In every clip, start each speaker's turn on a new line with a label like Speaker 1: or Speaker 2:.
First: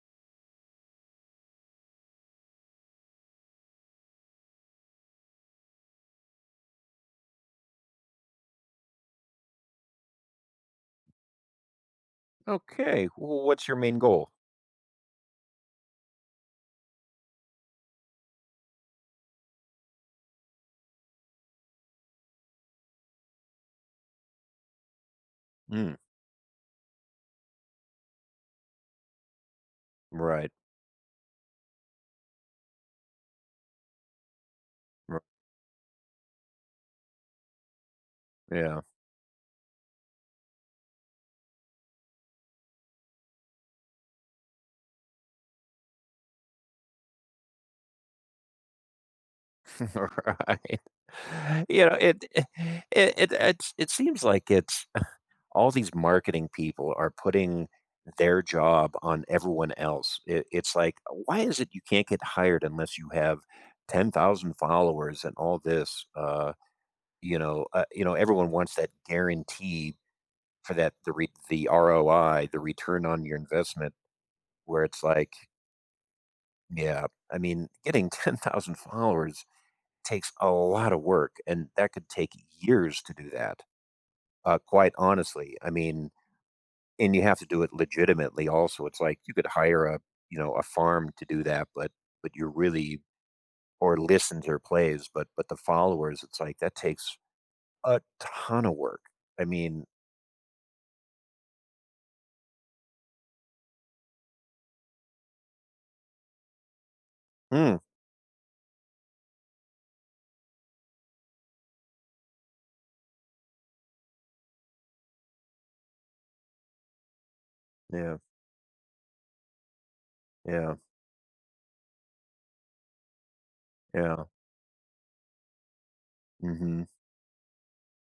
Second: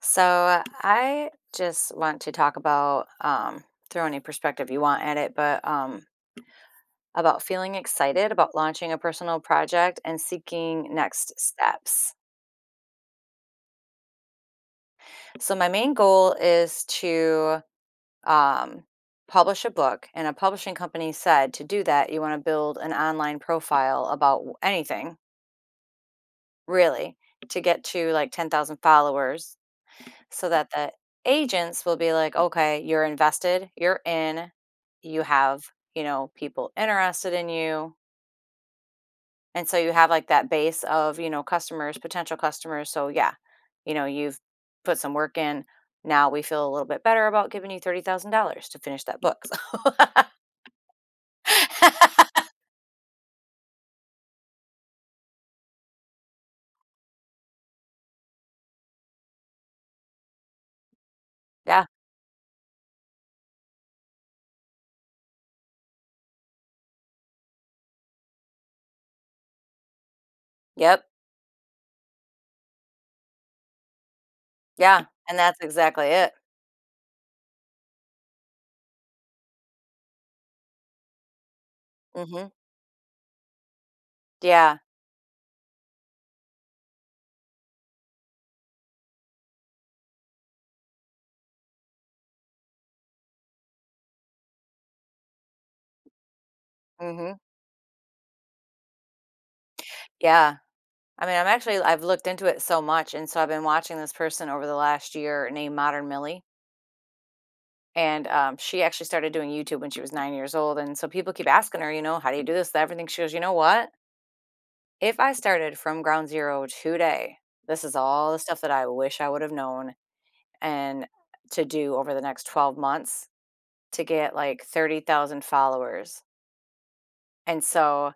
Speaker 1: So I just want to talk about, throw any perspective you want at it, but about feeling excited about launching a personal project and seeking next steps.
Speaker 2: Okay. Well, what's your main goal?
Speaker 1: So my main goal is to um, publish a book, and a publishing company said to do that, you want to build an online profile about anything
Speaker 2: Mm,
Speaker 1: really, to get to like 10,000 followers so
Speaker 2: right.
Speaker 1: that the agents will be like, okay, you're invested, you're in,
Speaker 2: r-
Speaker 1: you have, people interested in you.
Speaker 2: Yeah.
Speaker 1: And so you have like that base of, customers, potential customers. So yeah, you've put some work in. Now we feel a little bit better about giving you $30,000 to finish that book.
Speaker 2: Right. You
Speaker 1: So
Speaker 2: know, it seems like it's all these marketing people are putting their job on everyone else. It's like, why is it you
Speaker 1: yeah.
Speaker 2: can't get hired unless you have 10,000 followers and all this? Everyone wants that guarantee for
Speaker 1: Yep.
Speaker 2: the ROI, the return on your investment, where it's
Speaker 1: Yeah.
Speaker 2: like.
Speaker 1: And that's exactly it.
Speaker 2: Getting 10,000 followers takes a lot of work, and that could take
Speaker 1: Mhm.
Speaker 2: years to do that,
Speaker 1: Yeah.
Speaker 2: quite honestly. And you have to do it legitimately also. It's like you could hire a farm to do that, but you're really or listens or plays, but the followers, it's like that takes
Speaker 1: Mhm.
Speaker 2: a ton of work. I mean,
Speaker 1: Yeah. I mean, I've looked into it so much, and so I've been watching this person over the last year named Modern Millie,
Speaker 2: mm,
Speaker 1: and, she actually started doing YouTube when she was 9 years old, and so people keep asking her, "How do you do this, that, everything?" She goes, "You know what? If I started from ground zero today, this is
Speaker 2: yeah,
Speaker 1: all the stuff that I wish I would have known
Speaker 2: yeah,
Speaker 1: and to do over the next 12 months to
Speaker 2: yeah.
Speaker 1: get, like, 30,000 followers."
Speaker 2: Mhm.
Speaker 1: And so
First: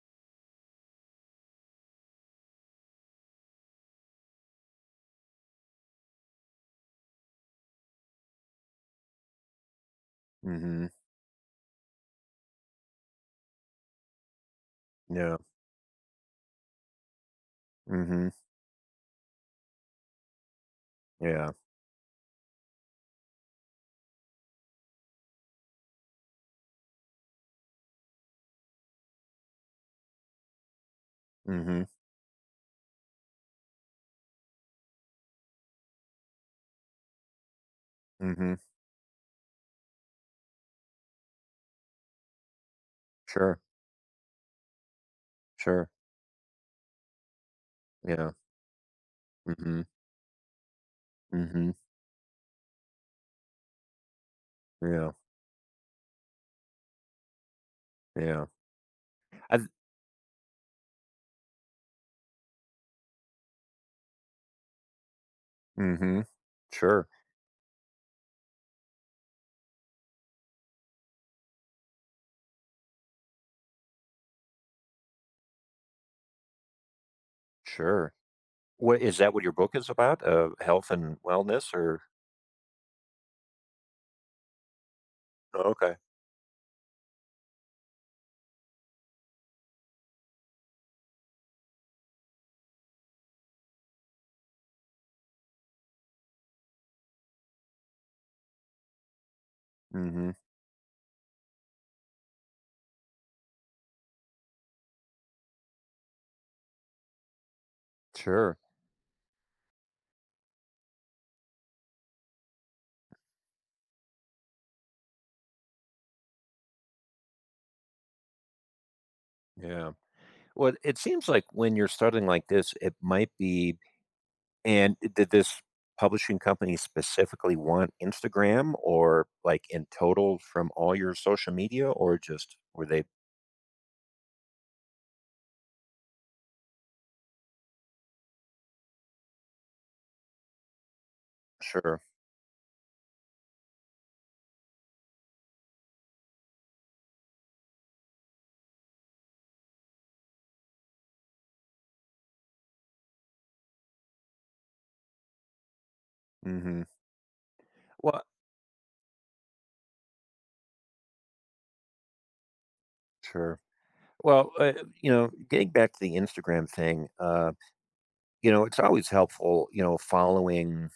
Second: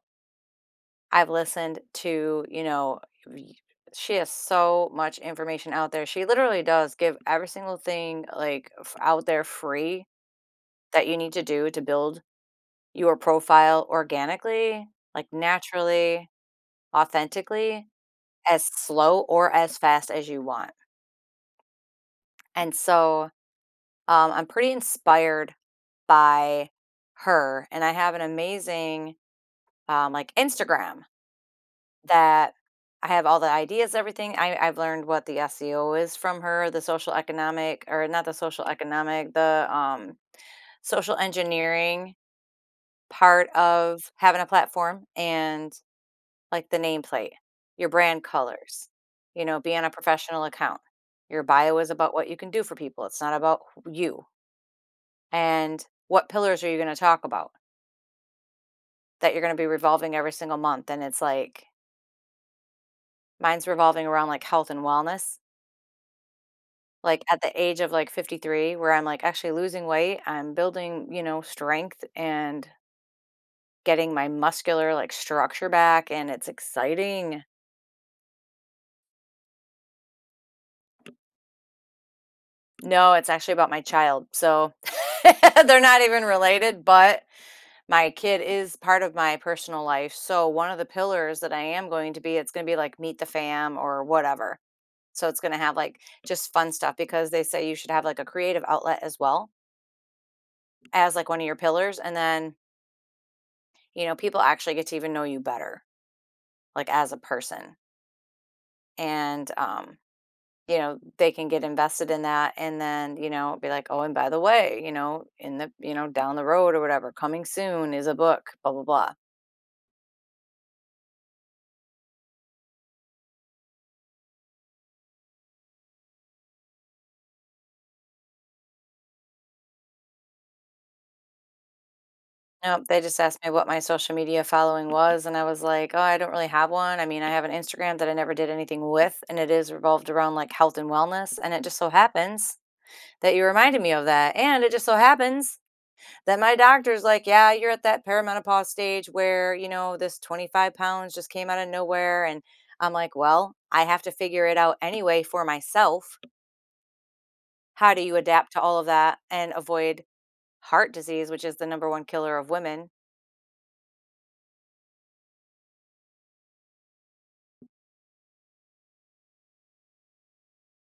Speaker 1: I've listened to, y- she has so much information out there. She literally does give every single thing like out there free
Speaker 2: Mhm.
Speaker 1: that you need to do to build your profile organically, like
Speaker 2: Yeah.
Speaker 1: naturally, authentically,
Speaker 2: Mhm.
Speaker 1: as slow or as fast as you want.
Speaker 2: Yeah.
Speaker 1: And so I'm pretty inspired by her, and I have an amazing like Instagram.
Speaker 2: Mhm.
Speaker 1: That I have all the ideas, everything. I've learned what the SEO is from her, the social economic, or not the
Speaker 2: Mhm.
Speaker 1: social economic, the, social engineering part
Speaker 2: Sure.
Speaker 1: of having a platform and,
Speaker 2: Sure.
Speaker 1: like, the nameplate, your brand
Speaker 2: Yeah.
Speaker 1: colors,
Speaker 2: Mhm.
Speaker 1: being a professional account. Your
Speaker 2: Mhm.
Speaker 1: bio is about what you can do for people, it's not about wh you,
Speaker 2: Yeah,
Speaker 1: and what pillars are you gonna talk about
Speaker 2: yeah.
Speaker 1: that you're gonna
Speaker 2: I
Speaker 1: be
Speaker 2: th
Speaker 1: revolving every single month. And it's like, mine's revolving around, like, health and wellness.
Speaker 2: Mhm. Sure,
Speaker 1: Like, at the age of, like, 53, where I'm, like, actually losing weight, I'm building, strength and getting my muscular, like, structure back, and it's exciting.
Speaker 2: sure. What is that what your book is about? Health and wellness or.
Speaker 1: No, it's actually about my child, so
Speaker 2: Oh,
Speaker 1: they're
Speaker 2: okay.
Speaker 1: not even related, but my kid is part of my personal life, so one of the pillars that I am going to be, it's gonna be, like, meet the fam or whatever. So it's gonna have, like, just fun stuff, because they say you should have, like, a creative outlet as well,
Speaker 2: Mhm.
Speaker 1: as, like, one of your pillars. And then, you know, people actually get to even know you better, like as a person,
Speaker 2: Sure.
Speaker 1: and you know, they can get invested in that, and then, you know, be like, oh, and by the way, you know, in the, you know, down the road or whatever, coming soon is a book, blah blah blah.
Speaker 2: Yeah. Well, it seems like when you're starting like this, it might be. And did this publishing company specifically want Instagram or, like, in total from all your social media, or just
Speaker 1: Nope,
Speaker 2: were
Speaker 1: they
Speaker 2: they.
Speaker 1: just asked me what my social media following was, and I was like, oh, I don't really have one. I mean, I have an Instagram that I never did anything with, and it is revolved around like health and wellness, and it just so
Speaker 2: Sure.
Speaker 1: happens that you reminded me of that, and it just so happens. Then my doctor's like, "Yeah, you're at that perimenopause stage where, you know, this 25 pounds just came out of nowhere." And I'm like, well, I have to figure it out anyway for myself.
Speaker 2: Mhm.
Speaker 1: How do you
Speaker 2: Well,
Speaker 1: adapt to all of that and avoid heart disease, which is the number one killer of women?
Speaker 2: sure. Well, you know, getting back to the Instagram thing, uh. It's always helpful, following,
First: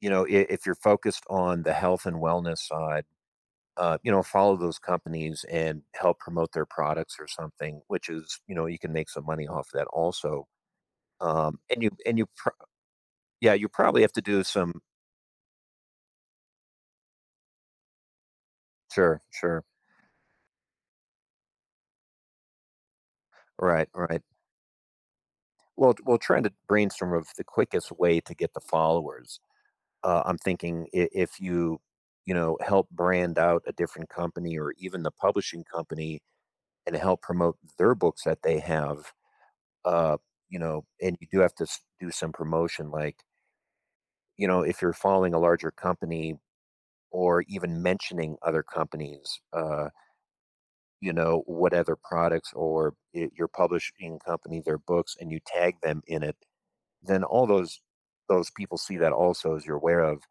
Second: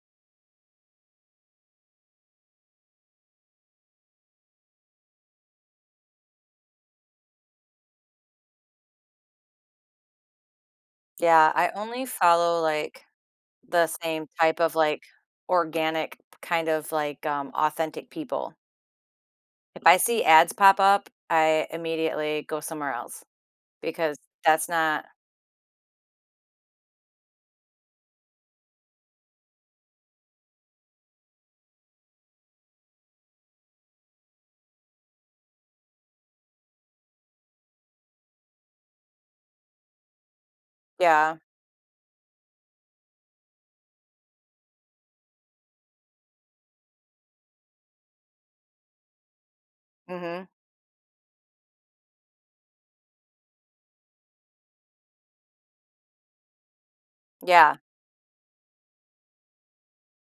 Speaker 2: if you're focused on the health and wellness side, you know, follow those companies and help promote their products or something, which is, you know, you can make some money off that also.
Speaker 1: Yeah,
Speaker 2: Um,
Speaker 1: I
Speaker 2: and you,
Speaker 1: only
Speaker 2: and you, pro-
Speaker 1: follow like
Speaker 2: yeah, you
Speaker 1: the
Speaker 2: probably have to
Speaker 1: same
Speaker 2: do
Speaker 1: type of
Speaker 2: some.
Speaker 1: like organic kind of like authentic people.
Speaker 2: Sure, sure.
Speaker 1: If I see ads pop up, I immediately go somewhere else,
Speaker 2: Right,
Speaker 1: because
Speaker 2: right.
Speaker 1: that's not,
Speaker 2: Well, trying to brainstorm of the quickest way to get the followers. I'm thinking if you, you know, help brand out a different company or even the publishing company and help promote their books that they have. Uh, you know, and you
Speaker 1: yeah.
Speaker 2: do have to do some promotion, like, you know, if you're following a larger company or even mentioning other companies,
Speaker 1: Hmm.
Speaker 2: you know, what other products or your publishing company, their books, and you tag them in it, then all
Speaker 1: Yeah.
Speaker 2: those people see that also as you're aware of.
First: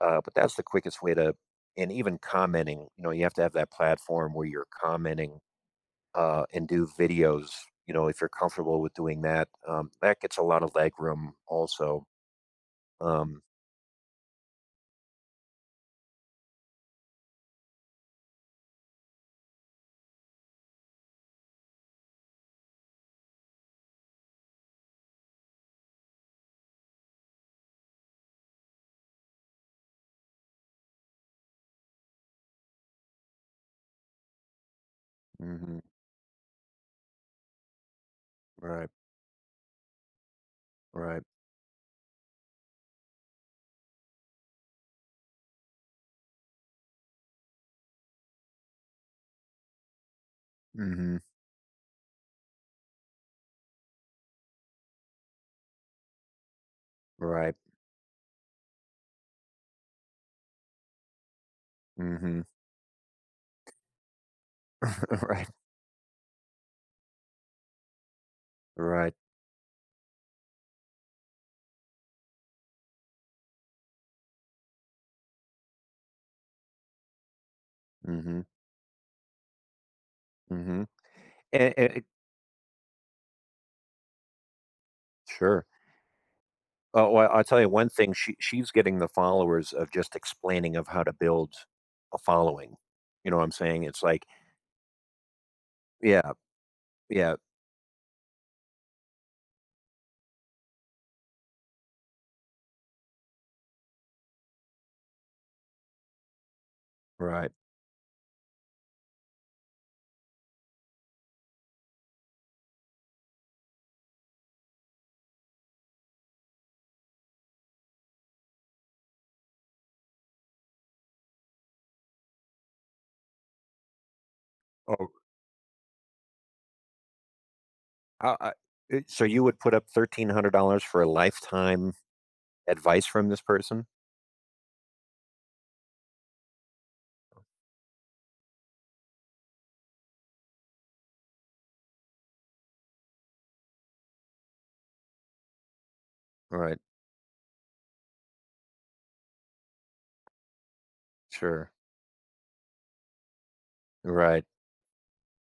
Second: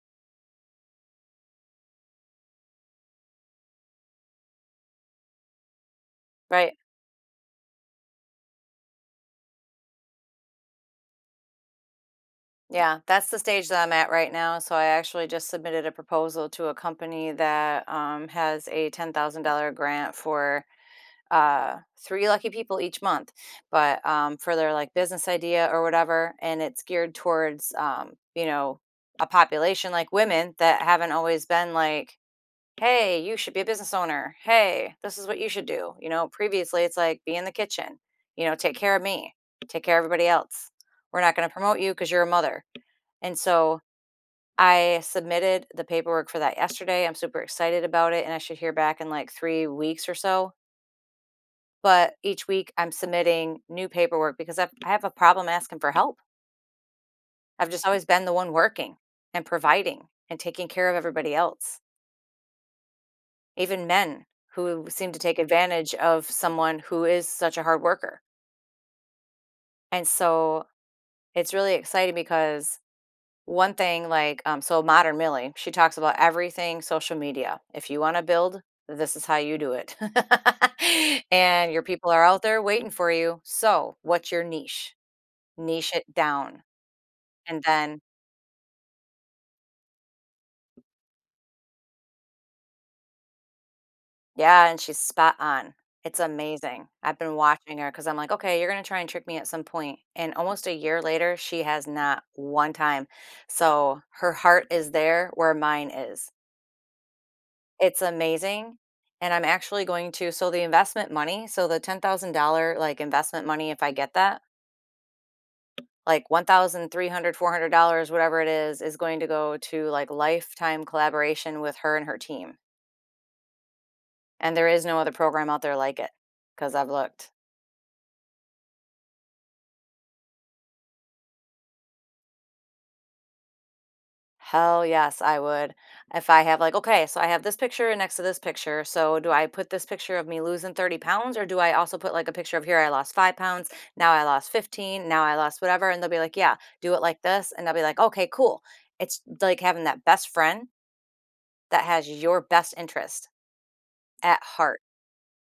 Speaker 2: But that's the quickest way to, and even commenting, you know, you have to have that platform where you're commenting, and
Speaker 1: Right.
Speaker 2: do videos. You know, if you're comfortable with doing that, that gets a lot of leg room also.
Speaker 1: Yeah, that's the
Speaker 2: Um,
Speaker 1: stage that I'm at right now. So I actually just submitted a proposal to a company that has a $10,000 grant for three lucky people each month, but for their like business idea or whatever. And it's geared towards, a population like women that haven't always been like, hey, you should be a business owner. Hey, this is what you should
Speaker 2: hmm.
Speaker 1: do. You know, previously it's like, be in the kitchen, take
Speaker 2: Right,
Speaker 1: care of me, take care of everybody else. We're
Speaker 2: right.
Speaker 1: not going to promote you because you're a mother. And so I submitted the paperwork for that yesterday. I'm super excited about it, and I should hear back in like 3 weeks or so.
Speaker 2: Hmm.
Speaker 1: But each week I'm submitting new paperwork, because I have a problem asking for help.
Speaker 2: Right.
Speaker 1: I've just always been the one working and providing and taking care of everybody else,
Speaker 2: Hmm.
Speaker 1: even men who seem to take
Speaker 2: Right,
Speaker 1: advantage of someone who is such a hard worker.
Speaker 2: right.
Speaker 1: And so it's really exciting because one thing, like, so Modern Millie, she talks about everything social media. If you want to
Speaker 2: Hmm.
Speaker 1: build, this is how you do it.
Speaker 2: Hmm.
Speaker 1: And
Speaker 2: And,
Speaker 1: your
Speaker 2: and-
Speaker 1: people are out there waiting for you. So, what's your niche?
Speaker 2: sure.
Speaker 1: Niche it down.
Speaker 2: Well, I'll tell
Speaker 1: And
Speaker 2: you one
Speaker 1: then,
Speaker 2: thing. She's getting the followers of just explaining of how to build a following. You know what I'm saying? It's like,
Speaker 1: yeah, and she's spot on. It's
Speaker 2: yeah,
Speaker 1: amazing. I've
Speaker 2: yeah,
Speaker 1: been watching her because I'm like, okay, you're going to try and trick me at some point. And almost a year later, she has not one time. So, her heart is there where mine is.
Speaker 2: right.
Speaker 1: It's amazing, and I'm actually going to, so the investment money, so the $10,000, like, investment money, if I get that, like, 1,300, $400, whatever it is going to go to, like, lifetime collaboration with her and her team, and there is no
Speaker 2: Oh,
Speaker 1: other program out there like it, because 'cause I've looked.
Speaker 2: I, I, so you would put up $1,300 for a lifetime advice from this person?
Speaker 1: Hell yes, I would. If I have like, okay, so I have this picture next to this picture. So do I put this picture of me losing 30 pounds, or do I also put like a picture of here I lost 5 pounds, now I lost 15, now I lost whatever? And they'll be like, yeah,
Speaker 2: Right,
Speaker 1: do it like this. And I'll be like, okay, cool. It's like having that best friend
Speaker 2: sure.
Speaker 1: that has your best interest at
Speaker 2: Right,
Speaker 1: heart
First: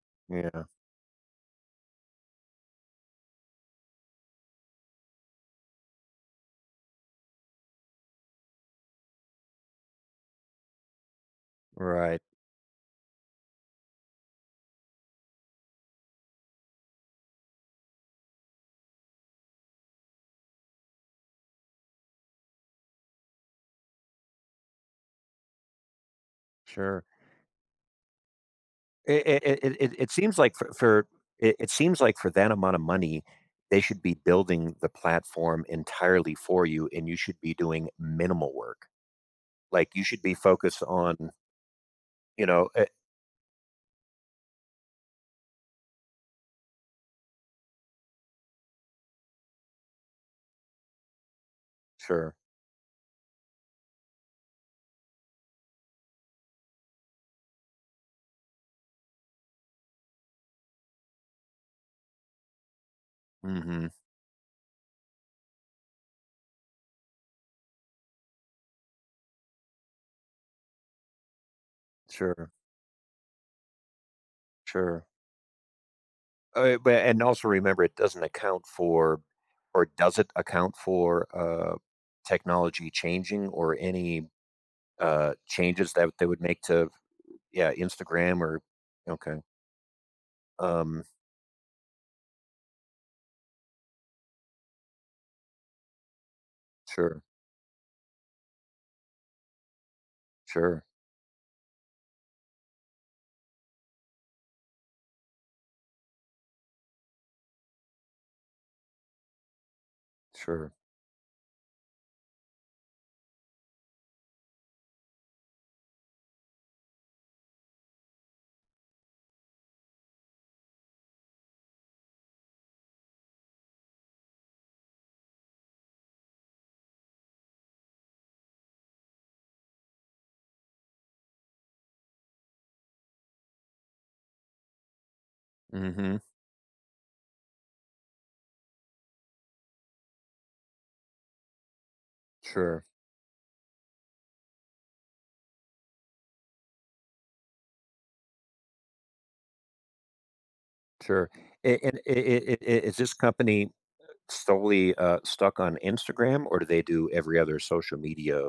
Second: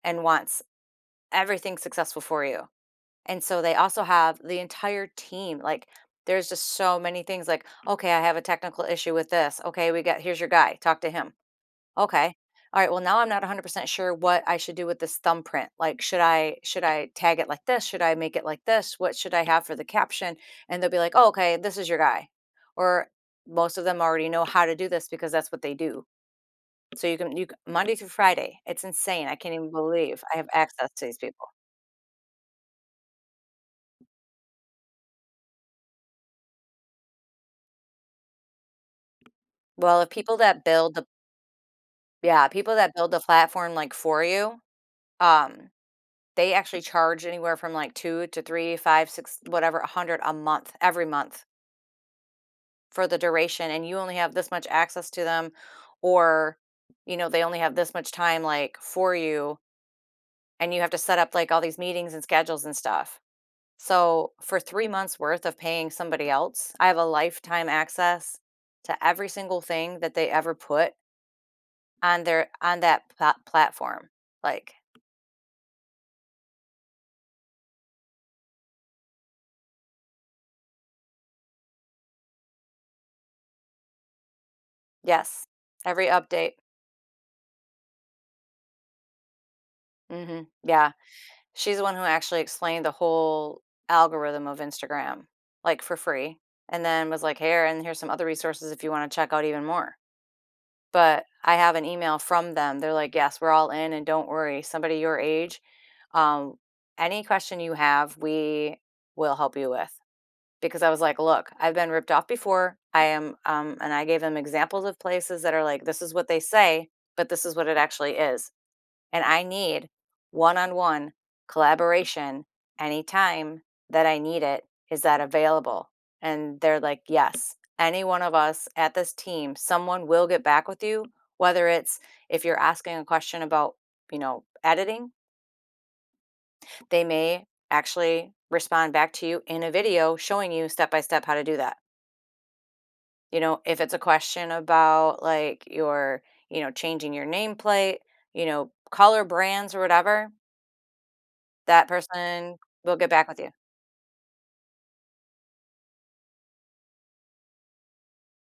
Speaker 1: and wants
Speaker 2: yeah,
Speaker 1: everything successful for you. And so they also have the entire team. Like, there's just so many things like, okay, I have a technical issue with this. Okay, we got, here's your guy, talk to him.
Speaker 2: right,
Speaker 1: Okay. All right. Well, now I'm not 100% sure what I should do with this thumbprint. Like, should I tag it like this? Should I make it like this? What should I have for the caption? And they'll be like, oh, "Okay, this is your guy." Or most of them already know how to do this because that's what they do.
Speaker 2: sure.
Speaker 1: So you can Monday through Friday. It's
Speaker 2: It
Speaker 1: insane. I
Speaker 2: it
Speaker 1: can't even
Speaker 2: it it it
Speaker 1: believe
Speaker 2: seems
Speaker 1: I have
Speaker 2: like
Speaker 1: access to
Speaker 2: for
Speaker 1: these people.
Speaker 2: it seems like for that amount of money, they should be building the platform entirely for you, and you should be doing minimal work. Like,
Speaker 1: Well,
Speaker 2: you
Speaker 1: if
Speaker 2: should be
Speaker 1: people that
Speaker 2: focused
Speaker 1: build the
Speaker 2: on, you
Speaker 1: yeah,
Speaker 2: know,
Speaker 1: people
Speaker 2: eh
Speaker 1: that build the platform like for you, um, they actually charge anywhere from like two to three, five, six, whatever, a hundred a month, every month,
Speaker 2: sure.
Speaker 1: for the duration, and you only have this much access to them, or, you know, they only have this much time like for you, and you have to set up like all these meetings and schedules and stuff.
Speaker 2: Mhm.
Speaker 1: So for 3 months worth of paying somebody else, I have a lifetime access to every single thing that they ever put on their,
Speaker 2: Sure,
Speaker 1: on that platform, like,
Speaker 2: sure. But and also remember it doesn't account for, or does it account for, technology changing or any,
Speaker 1: yes,
Speaker 2: changes
Speaker 1: every
Speaker 2: that they would
Speaker 1: update.
Speaker 2: make to. Yeah, Instagram or okay.
Speaker 1: Hmm, yeah.
Speaker 2: Um,
Speaker 1: She's the one who actually explained the whole algorithm of Instagram, like, for free, and then was
Speaker 2: sure,
Speaker 1: like, "Here, and here's some other resources if you wanna check out even more."
Speaker 2: sure,
Speaker 1: But I have an email from them. They're like, "Yes, we're all in, and don't worry. Somebody your age, um, any question you have, we will help you with."
Speaker 2: sure.
Speaker 1: Because I was like, "Look, I've been ripped off before. I am," and I gave them examples of places that are like, "This is what they say, but this is what it actually is," and I need one-on-one collaboration anytime that I need it. Is that available? And they're like, yes, any one of us at this team, someone will get back with you. Whether it's, if you're asking a question about, you know, editing,
Speaker 2: Mhm.
Speaker 1: they may actually respond back to you in a video showing you step by step how to do that.
Speaker 2: Sure,
Speaker 1: You know, if it's a question about like your, you know, changing your nameplate, you know, color brands or whatever,
Speaker 2: sure. A
Speaker 1: that
Speaker 2: and
Speaker 1: person
Speaker 2: I
Speaker 1: will
Speaker 2: Is
Speaker 1: get
Speaker 2: this
Speaker 1: back with you.
Speaker 2: company solely, stuck on Instagram, or do they do every other social media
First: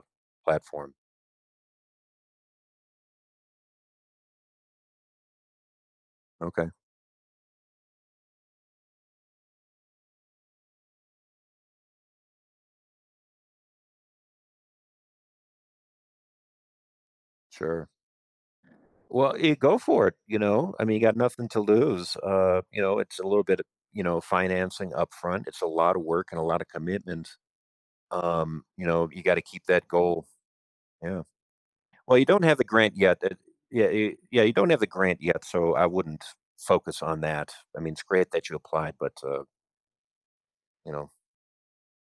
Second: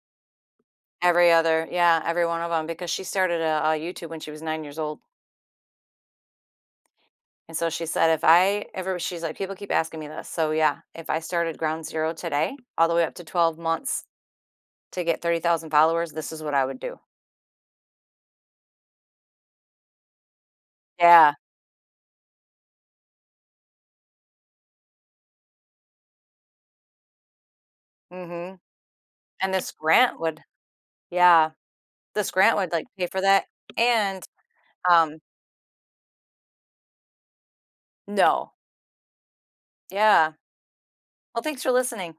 Speaker 2: platform?
Speaker 1: Every other, yeah, every one of them, because she started a YouTube when she was 9 years old,
Speaker 2: Okay,
Speaker 1: and so she said, "If I ever," she's like, "people keep asking me this." So, yeah, if I started ground zero today, all the way up to 12 months to get 30,000 followers, this is what I would do.
Speaker 2: sure. Well, go for it, you know? You got
Speaker 1: Yeah,
Speaker 2: nothing to lose, you know, it's a little bit, you know, financing upfront, it's a lot of work and a lot of commitment,
Speaker 1: mhm,
Speaker 2: you know, you gotta
Speaker 1: and
Speaker 2: keep
Speaker 1: this
Speaker 2: that
Speaker 1: grant
Speaker 2: goal,
Speaker 1: would,
Speaker 2: yeah.
Speaker 1: yeah,
Speaker 2: Well, you
Speaker 1: this
Speaker 2: don't
Speaker 1: grant
Speaker 2: have the
Speaker 1: would, like,
Speaker 2: grant
Speaker 1: pay
Speaker 2: yet.
Speaker 1: for that,
Speaker 2: Yeah,
Speaker 1: and,
Speaker 2: yeah, you don't have the
Speaker 1: um
Speaker 2: grant yet, so I wouldn't focus on that. I mean, it's great that
Speaker 1: no,
Speaker 2: you applied, but
Speaker 1: yeah.
Speaker 2: you know,
Speaker 1: Well, thanks for listening.